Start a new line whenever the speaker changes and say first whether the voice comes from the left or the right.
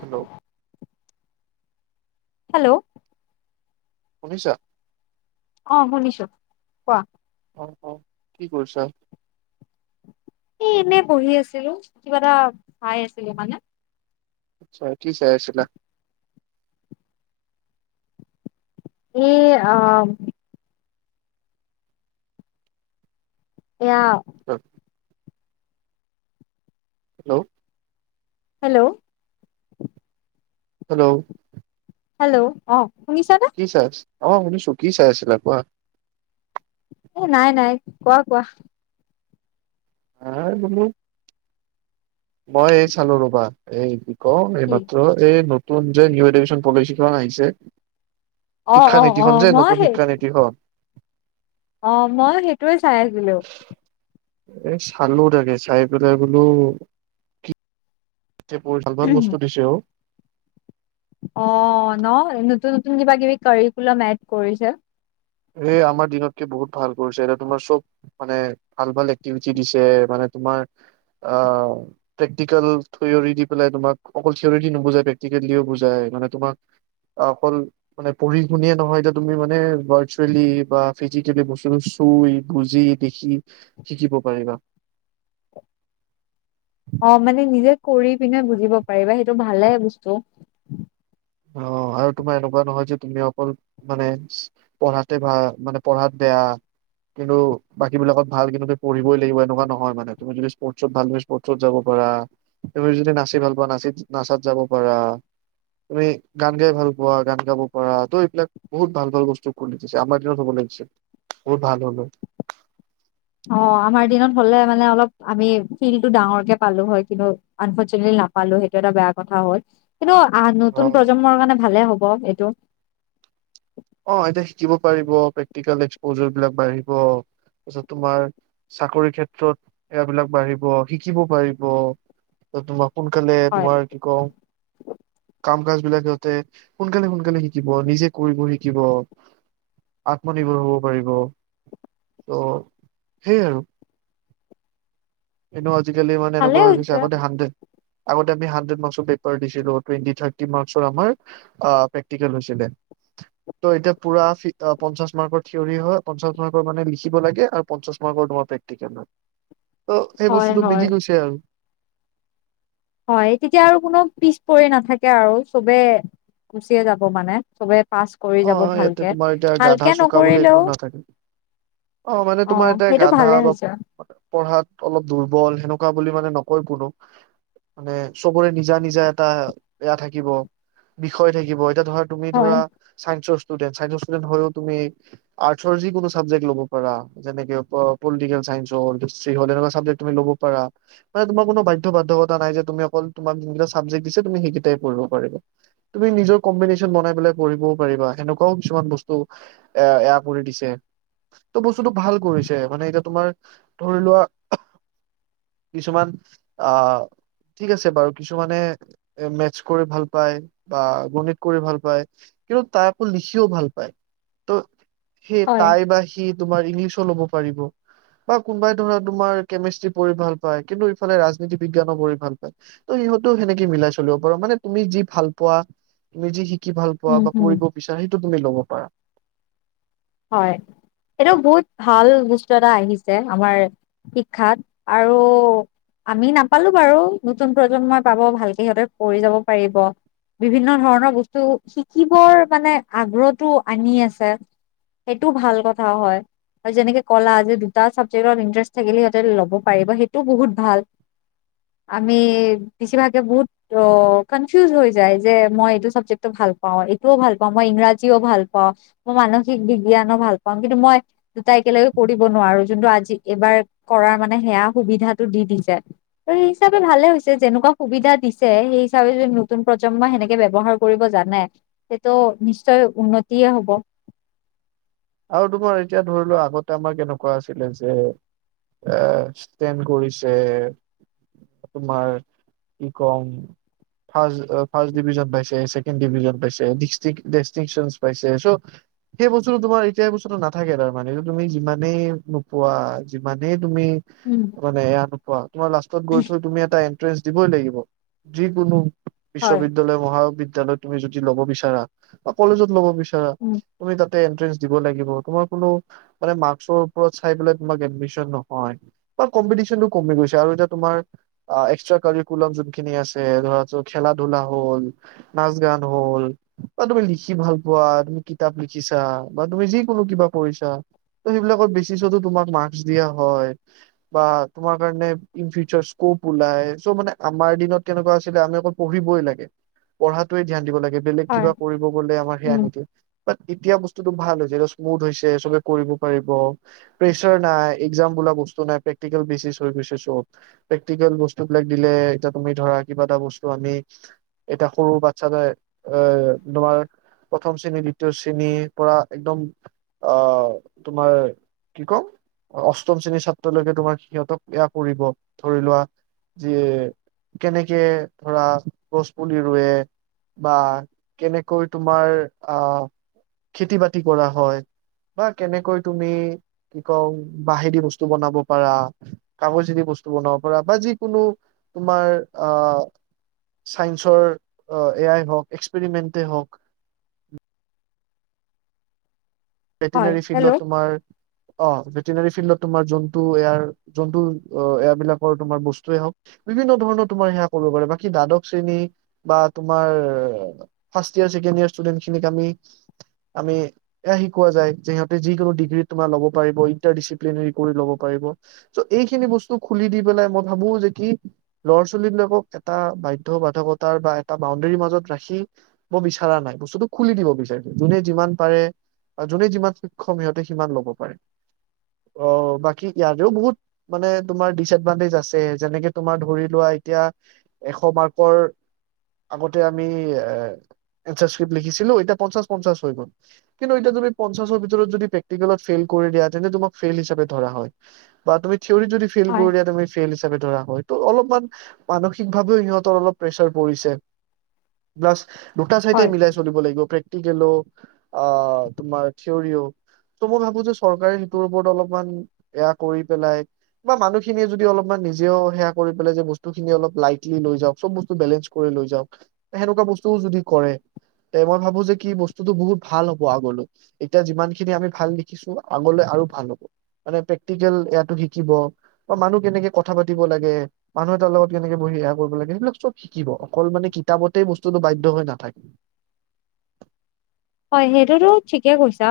right: Hello.
left: Hello.
right: শুনিছা?
left: অ শুনিছো কোৱা।
right: অ অ কি কৰিছা?
left: এ এনে বহি আছিলো কিবা এটা চাই আছিলো মানে।
right: কি চাই আছিলা?
left: এ আ এয়াও
right: [unintelligible] হেল্ল'।
left: হেল্ল'।
right: হেল্ল'।
left: হেল্ল' অ। শুনিছানে
right: কি চাইছ অ শুনিছো কি চাই আছিলা কোৱা।
left: এ নাই নাই কোৱা কোৱা।
right: নাই বোলো, মই এই চালো ৰ'বা এই ক
left: কি
right: এইমাত্ৰ, এই নতুন যে নিউ এডুকেচন পলিচিখন আহিছে।
left: অ অ অ
right: শিক্ষানীতিখন যে
left: মই
right: নতুন
left: সেই
right: শিক্ষানীতিখন।
left: অ মইও সেইটোৱে চাই আছিলো।
right: এই চালো তাকে চাই পেলায় বোলো ভাল ভাল বস্তু দিছে অ।
left: অ ন নতুন নতুন কিবা কিবি কাৰিকুলাম এড কৰিছে।
right: এ আমাৰ দিনতকে বহুত ভাল কৰিছে এতিয়া তোমাৰ চব মানে ভাল ভাল এক্টিভিটি দিছে মানে তোমাৰ অ প্ৰেক্টিকেল থিয়ৰি দি পেলাই তোমাক অকল থিয়ৰি দি নুবুজাই প্ৰেক্টিকেল দিও বুজাই মানে তোমাক অকল মানে পঢ়ি শুনিয়ে নহয় এতিয়া তুমি মানে ইম'ষ্টলি বা ফিজিকেলী বস্তুটো চুই, বুজি, দেখি শিকিব পাৰিবা।
left: অ মানে নিজে কৰি কিনে বুজিব পাৰিবা সেইটো ভালে বস্তু।
right: অ আৰু তোমাৰ এনেকুৱা নহয় যে তুমি অকল মানে পঢ়াতে ভাল মানে পঢ়াত বেয়া কিন্তু বাকী বিলাকত ভাল কিন্তু তুমি পঢ়িবই লাগিব এনেকুৱা নহয় মানে তুমি যদি স্পৰ্টছত ভাল স্পৰ্টছত যাব পাৰা তুমি যদি নাচি ভাল পোৱা নাচিত নাচাত যাব পাৰা। তুমি গান গাই ভাল পোৱা গান গাব পাৰা তো এইবিলাক বহুত ভাল ভাল বস্তু ওপৰত লিখিছে। আমাৰ দিনত হ'ব লাগিছিল বহুত ভাল হ'ল হয়।
left: অ আমাৰ দিনত হ'লে মানে অলপ আমি ফিল্ডটো ডাঙৰকে পালোঁ হয় কিন্তু আনফৰ্চুনেটলি নাপালো সেইটো এটা বেয়া কথা হ'ল। কিন্তু আ
right: অ
left: নতুন প্ৰজন্মৰ কাৰণে ভালে হ'ব এইটো।
right: অ এতিয়া শিকিব পাৰিব প্ৰেক্টিকেল এক্সপ'জাৰ বিলাক বাঢ়িব। তাৰ পিছত তোমাৰ চাকৰি ক্ষেত্ৰত এয়া বিলাক বাঢ়িব, শিকিব পাৰিব। তোমাৰ সোনকালে
left: হয়
right: তোমাৰ কি কওঁ কাম -কাজ বিলাক সিঁহতে সোনকালে সোনকালে শিকিব নিজে কৰিব শিক শিকিব আত্মনিৰ্ভৰ হ'ব পাৰিব। ত' সেই আৰু। এনেও আজিকালি মানে
left: ভালে
right: এনেকুৱা হৈ গৈছে
left: হৈছে
right: আগতে হাণ্ড্ৰেড। আগতে আমি হাণ্ড্ৰেড মাৰ্ক্সৰ পেপাৰ দিছিলো টুৱেটি থাৰ্টি মাৰ্ক্সৰ আমাৰ অ প্ৰেক্টিকেল হৈছিলে। ত' এতিয়া পুৰা পঞ্চাশ মাৰ্কৰ থিয়ৰৰি হয় পঞ্চাশ মাৰ্কৰ মানে লিখিব লাগে, আৰু পঞ্চাশ মাৰ্কৰ তোমাৰ পে সেইকাৰণে ত' সেই
left: হয়
right: বস্তুতটো
left: হয়
right: মিলি গৈছে আৰু।
left: হয় তেতিয়া আৰু কোনো পিছ পৰি নাথাকে আৰু চ'বে গুচিয়ে যাব মানে চ'বেই।
right: অ' ইয়াতে তোমাৰ এতিয়া গাধা চুকা বুলি
left: নকৰিলেও
right: একো নাথাকে। অ' মানে তোমাৰ এতিয়া
left: সেইটো
right: গাধা
left: ভালে
right: বা
left: হৈছে
right: পঢ়াত অলপ দুৰ্বল সেনেকুৱা বুলি মানে নকয় কোনো। মানে চ'বৰে নিজা নিজা এটা এয়া থাকিব বিষয় থাকিব এতিয়া ধৰ তুমি
left: হয়
right: ধৰা চাইন্সৰ ষ্টুডেন্ট চাইন্সৰ ষ্টুডেন্ট হয়ও তুমি আৰ্টছৰ যিকোনো ছাবজেক্ট ল'ব পাৰা। যেনেকে পলিটিকেল চাইন্স হ'ল হিষ্ট্ৰি হ'ল এনেকুৱা চাবজেক্ট তুমি ল'ব পাৰা। মানে তোমাৰ কোনো বাধ্য বাধ্যকতা নাই যে তুমি অকল তোমাক যোন কেইটা চাবজেক্ট দিছে তুমি সেই কেইটাই পঢ়িব পাৰিবা। তুমি নিজৰ কম্বিনেচন বনাই পেলাই পঢ়িবও পাৰিবা সেনেকুৱাও কিছুমান বস্তু এয়া এয়া কৰি দিছে। ত' বস্তুতটো ভাল কৰিছে, মানে এতিয়া তোমাৰ ধৰি লোৱা কিছুমান আহঁ ঠিক আছে বাৰু কিছুমানে এ মেথছ কৰি ভাল পায়, বা গণিত কৰি ভাল পায়। কিন্তু তাই আকৌ লিখিও ভাল পায়, ত' সেই
left: হয়
right: তাই বা সি তোমাৰ ইংলিছো ল'ব পাৰিব। বা কোনোবাই ধৰা তোমাৰ কেমিষ্ট্ৰি পঢ়ি ভাল পায়, কিন্তু ইফালে ৰাজনীতি বিজ্ঞানো পঢ়ি ভাল পায়। ত' সিহঁতো সেনেকে মিলাই চলিব পাৰো, মানে তুমি যি ভাল পোৱা তুমি যি শিকি ভাল পোৱা
left: উম
right: বা
left: হম
right: কৰিব বিচাৰা সেইটো তুমি ল'ব পাৰা।
left: হয় এইটো বহুত ভাল বস্তু এটা আহিছে আমাৰ শিক্ষাত আৰু আমি নাপালো বাৰু নতুন প্ৰজন্মই পাব, ভালকে সিহঁতে কৰি যাব পাৰিব। বিভিন্ন ধৰণৰ বস্তু শিকিবৰ কাৰনে আগ্ৰহতো আনি আছে। সেইটো ভাল কথাও হয়। আৰু যেনেকে কলা যে দুটা ছাবজেক্টত ইণ্টাৰেষ্ট থাকিলে সিহঁতে ল'ব পাৰিব, সেইটোও বহুত ভাল। আমি বেছিভাগে বহুত ত' কনফিউজ হৈ যায় যে মই এইটো চাবজেক্টটো ভাল পাওঁ এইটোও ভাল পাওঁ মই ইংৰাজীও ভাল পাও মই মানসিক বিজ্ঞানো ভাল পাওঁ কিন্তু মই দুটাই একেলগে কৰিব নোৱাৰো যোনটো আজি এইবাৰ কৰাৰ মানে সেয়া সুবিধাটো দি দিছে। ত' সেই হিচাপে ভালে হৈছে যেনেকুৱা সুবিধা দিছে সেই হিচাপে যদি নতুন প্ৰজন্মই সেনেকে ব্যৱহাৰ কৰিব জানে সেইটো নিশ্চয় উন্নতিয়ে হ'ব।
right: আৰু তোমাৰ এতিয়া ধৰি লোৱা আগতে আমাৰ কেনেকুৱা আছিলে যে এ ষ্টেন কৰিছে। তোমাৰ কি ক'ম ফাছ ফ্ৰাষ্ট ডিভিজন পাইছে ছে কেণ্ড ডিভিজন পাইছে ডিষ্টিক ডেষ্টিংচন পাইছে চ' সেই বস্তুটো তোমাৰ তিয়া সেই বস্তুটো নাথাকে তাৰ মানে এইটো তুমি যিমানেই নোপোৱা যিমানেই তুমি
left: উম
right: মানে এয়া নোপোৱা তোমাৰ লাষ্টত গৈ থৈ তুমি এটা এন্ট্ৰেন্ঞ্চ দিবই লাগিব যি কোনো
left: হয়,
right: বিশ্ববিদ্যালয় মহাবিদ্যলয়ত তুমি যদি ল'ব বিচাৰা, বা কলেজত লব বিচাৰা
left: উম,
right: তুমি তাতে এণ্ট্ৰেন্স দিব লাগিব তোমাৰ কোনো মানে মাক্সৰ ওপৰত চাই পেলাই তোমাৰ এডমিছন নহয়। বা কম্পিটিশ্যনটো কমি গৈছে আৰু এতিয়া তোমাৰ আ এক্সট্ৰা কাৰিকুলাম যোনখিনি আছে ধৰা চ খেলা ধূলা হ'ল। নাচ গান হ'ল, বা তুমি লিখি ভাল পোৱা তুমি কিতাপ লিখিছা। বা তুমি যি কোনো কিবা কৰিছা ত' সেইবিলাকত বেছি চতো তোমাক মাক্স দিয়া হয় বা তোমাৰ কাৰণে ইন ফিউচাৰ স্কোপ ওলাই চ' মানে আমাৰ দিনত কেনেকুৱা আছিলে আমি অকল পঢ়িবই লাগে পঢ়াটোৱে ধ্যান দিব লাগে বেলেগ
left: হয়,
right: কিবা কৰিব গলে আমাৰ সেয়া
left: উম,
right: নিদিয়ে বাত এতিয়া বছ স্তুটো ভাল হৈছে এইটো স্মুথ হৈছে চবে কৰিব পাৰিব প্ৰেচাৰ নাই একজাম বোলা বস্তু নাই প্ৰেক্টিকেল বেচিচ হৈ গৈছে চব প্ৰেক্টিকেল বস্তুবিলাক দিলে এতিয়া তুমি ধৰা কিবা এটা বস্তু আমি এতিয়া সৰু বাচ্ছা যায় এ তোমাৰ প্ৰথম শ্ৰেণীৰ দ্বিতীয় শ্ৰেণী পৰা একদম আহ তোমাৰ কি কম অ অষ্টম শ্ৰেণীৰ ছাত্ৰলৈকে তোমাৰ সিহঁতক এয়া পৰিব ধৰি লোৱা যিয়ে কেনেকে ধৰা গছ পুলি ৰুৱে বা কেনেকৈ তোমাৰ আ খেতি বাতি কৰা হয় বা কেনেকৈ তুমি কি কওঁ বাহেদি বস্তু বনাব পাৰা কাগজেদি বস্তু বনাব পৰা বা যিকোনো তোমাৰ আ চাইন্সৰ অ এয়াই হওঁক এস্কপিৰিমেন্তে হক
left: হয়,
right: ভেটিনাৰী
left: হেল্ল'
right: ফিল্ডত তোমাৰ অ, ভেটেনেৰী ফিল্ডত তোমাৰ যোনটো এয়াৰ যোনটো এয়াৰ বিলাকৰ তোমাৰ বস্তুৱয়ে হ'ওক। বিভিন্ন ধৰণৰ তোমাৰ সেয়া কৰিব পাৰে, বাকী দ্বাদশ শ্ৰেণী বা তোমাৰ first year second year student খিনিক আমি, আমি এয়া কোৱা যায় যে, যিকোনো ডিগ্ৰীত তোমাৰ ল'ব পাৰিব ইন্টাৰ ডিছিপ্লেন কৰি ল'ব পাৰিব। চ, এই খিনি বস্তু খুলি দি পেলাই মই ভাবো, যে কি ল'ৰা-ছোৱালী বিলাকক এটা বাধ্য বাধকতাৰ বা এটা বাউণ্ডৰীৰ মাজত ৰাখি। মই বিচৰা নাই, বস্তুটো খুলি দিব বিচাৰো, জোনে যিমান পাৰে জোনে যিমান সক্ষম সিহঁতে সিমান ল'ব পাৰে। অ, বাকী ইয়াৰেও বহুত মানে তোমাৰ ডিচ এডভাণ্টেজ আছে, যেনেকে তোমাৰ ধৰি লোৱা এতিয়া এশ মাৰ্কৰ আগতে আমি এ, এনৰ্চাচফিট লিখিছিলো এতিয়া পঞ্চাশ, পঞ্চাশ হৈ গ'ল। ত, এতিয়া তুমি পঞ্চাৰ ভিতৰত যদি প্ৰেক্টিকেল ফেইল কৰি দিয়া, তেন্তে তোমাক ফেইল হিচাপে ধৰা হয়। বা তুমি থিয়ৰি যদি ফিল
left: হয়,
right: কৰি দিয়া, তুমি ফেল, হিচাপে ধৰা হয়। ত, অলপমান মানসিকভাৱেও সিহঁতৰ অলপ প্ৰেচাৰ পৰিছে। প্লাছ দুটা-চাইটাই
left: হয়,
right: মিলাই চলিব লাগিব, প্ৰেক্টিকেলো আ, তোমাৰ থিয়ৰিও ত, মই ভাবো যে চৰকাৰে সেইটোৰ ওপৰত অলপমান এয়া কৰি পেলাই। বা মানুহখিনিয়ে যদি অলপমান নিজেও সেয়া কৰি পেলাই যে বস্তুখিনি অলপ, লাইটলি লৈ যাওঁক চ'ব বস্তু বেলেঞ্চ কৰি লৈ যাওঁক, সেনেকুৱা বস্তুও যদি কৰে। এ, মই ভাবো যে, কি বস্তুতটো বহুত ভাল হ'ব আগলৈ। এতিয়া যিমান খিনি আমি ভাল দেখিছো, আগলৈ আৰু ভাল হ'ব। মানে প্ৰেক্টিকেল এয়াতো শিকিব বা মানুহ কেনেকে কথা পাতিব লাগে। মানুহ এটাৰ লগত কেনেকে বহিয়া কৰিব লাগে, সেইবিলাক চ'ব শিকিব অকল মানে কিতাপতেই বস্তুতটো বাধ্য হৈ নাথাকে।
left: হয়, সেইটোতো ঠিকে কৈছা।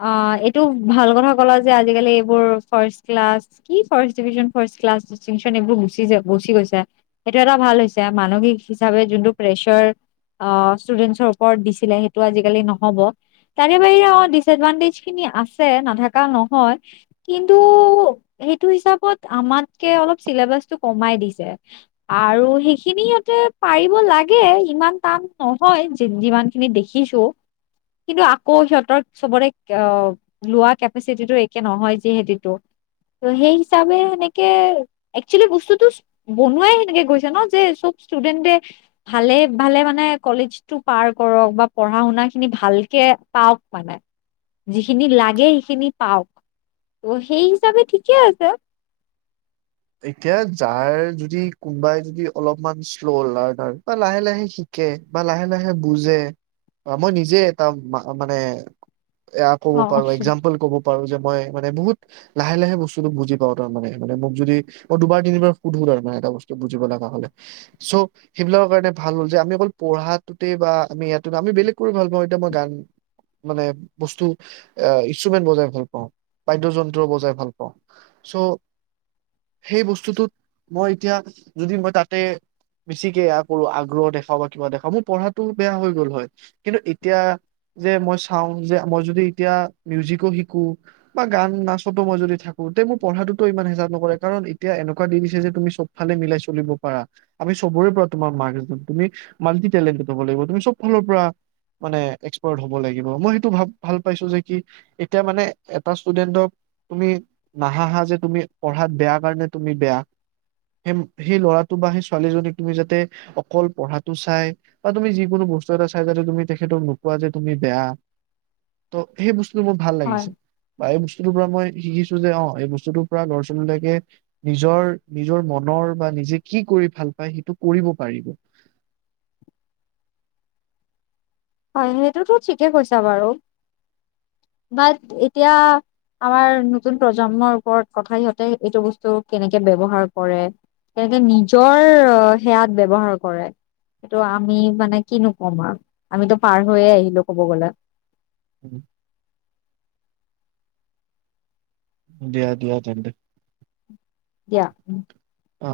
left: অ, এইটো ভাল কথা ক'ল যে, আজিকালি এইবোৰ ফাৰ্ষ্ট ক্লাছ। কি first division, first class, distinction, এইবোৰ গুচি, গুচি গৈছে। সেইটো এটা ভাল হৈছে, মানসিক হিচাপে যোনটো প্ৰেছৰ। অ, ষ্টুডেন্টছৰ ওপৰত দিছিলে সেই আজিকালি নহ'ব তাৰে বাহিৰে অ, ডিচ এডভাণ্টেজ খিনি আছে নাথকা নহয়। কিন্তু সেইটো হিচাপত আমাতকে অলপ চিলেবাচটো কমাই দিছে। আৰু সেইখিনি সিহঁতে পাৰিব লাগে, ইমান টান নহয়। যিমান খিনি দেখি দেখিছো, কিন্তু আকৌ সিহঁতৰ চবৰে আহ, লোৱা কেপাচিটিটো একে নহয়, যিহেতো। ত, সেই হিচাপে সেনেকে, একচুৱেলি বস্তুতটো বনুৱাই সেনেকে গৈছে ন, যে চ'ব ষ্টুডেণ্টে ভালে ভালে মানে কলেজটো পাৰ কৰক বা পঢ়া-শুনা খিনি ভালকে পাওঁক মানে, যিখিনি লাগে সেইখিনি পাওঁক। অ, সেই হিচাপে ঠিকে আছে।
right: এতিয়া যাৰ যদি, কোনোবাই যদি অলপমান শ্ল, হ'ল হয় বা লাহে, লাহে, শিকি শিকে বা লাহে লাহে বুজে বা মই নিজে এটা মা, মানে এয়া ক'ব
left: অ
right: পাৰো, এক্সাম্পল ক'ব পাৰো যে মই, মানে বহুত লাহে লাহে বস্তুতটো বুজি পাওঁ তাৰ মানে, মানে মোক যদি মই দুবাৰ, তিনিবাৰ সুধো তাৰমানে এটা বস্তু বুজিব লগা হ'লে চ, সেইবিলাকৰ কাৰণে ভাল হ'ল যে, আমি অকল পঢ়াতোতে বা আমি ইয়াত আমি বেলেগ কৰি ভাল পাওঁ, এতিয়া মই গান মানে বস্তু আহ, ইনষ্ট্ৰুমেন্ট বজাই ভাল পাওঁ, বাদ্য যন্ত্ৰ বজাই ভাল পাওঁ। চো সেই বস্তুটোত মই এতিয়া যদি মই তাতে বেছিকে এয়া কৰোঁ, আগ্ৰহ দেখাওঁ বা কিবা দেখাওঁ মোৰ পঢ়াটো বেয়া হৈ গ'ল হয়। কিন্তু এতিয়া যে মই চাওঁ যে মই যদি এতিয়া মিউজিকো শিকোঁ বা গান-নাচতো মই যদি থাকোঁ, তে মোৰ পঢ়াটোতটো ইমান হেঁচা নপৰে। কাৰণ এতিয়া এনেকুৱা দিন‌ হৈছে যে তুমি চব ফালে মিলাই চলিব পাৰা। আমি চবৰে পৰা তোমাৰ [unintelligible] তুমি মাল্টিটেলেন্টেড হ'ব লাগিব। তুমি চব ফালৰ পৰা মানে এক্সপাৰ্ট হ'ব লাগিব। মই সেইটো ভা-ভাল পাইছোঁ যে কি এতিয়া মানে এটা ষ্টুডেন্টক তুমি নাহাহা যে তুমি পঢ়াত বেয়া কাৰণে তুমি বেয়া। সেই সেই ল'ৰাটো বা সেই ছোৱালীজনীক তুমি যাতে অকল পঢ়াটো চাই বা তুমি যিকোনো বস্তু এটা চাই যাতে তুমি তেখেতক নোকোৱা যে তুমি বেয়া। ত' সেই বস্তুটো মোৰ ভাল
left: হয়
right: লাগিছে। বা এই বস্তুটোৰ পৰা মই শিকিছোঁ যে, অ এই বস্তুটোৰ পৰা ল'ৰা-ছোৱালীবিলাকে নিজৰ, নিজৰ মনৰ বা নিজে কি কৰি ভাল পায় সেইটো কৰিব পাৰিব।
left: হয় সেইটোতো ঠিকে কৈছা বাৰু। বাত এতিয়া আমাৰ নতুন প্ৰজন্মৰ ওপৰত কথা, সিহঁতে এইটো বস্তুক কেনেকে ব্যৱহাৰ কৰে। তেনেকে নিজৰ সেয়াত ব্যৱহাৰ কৰে। সেইটো আমি মানে কি নো কম আৰু। আমিতো পাৰ হৈয়ে আহিলোঁ ক'ব গ'লে।
right: উম্। দিয়া দিয়া তেন্তে।
left: দিয়া, উম।
right: অ,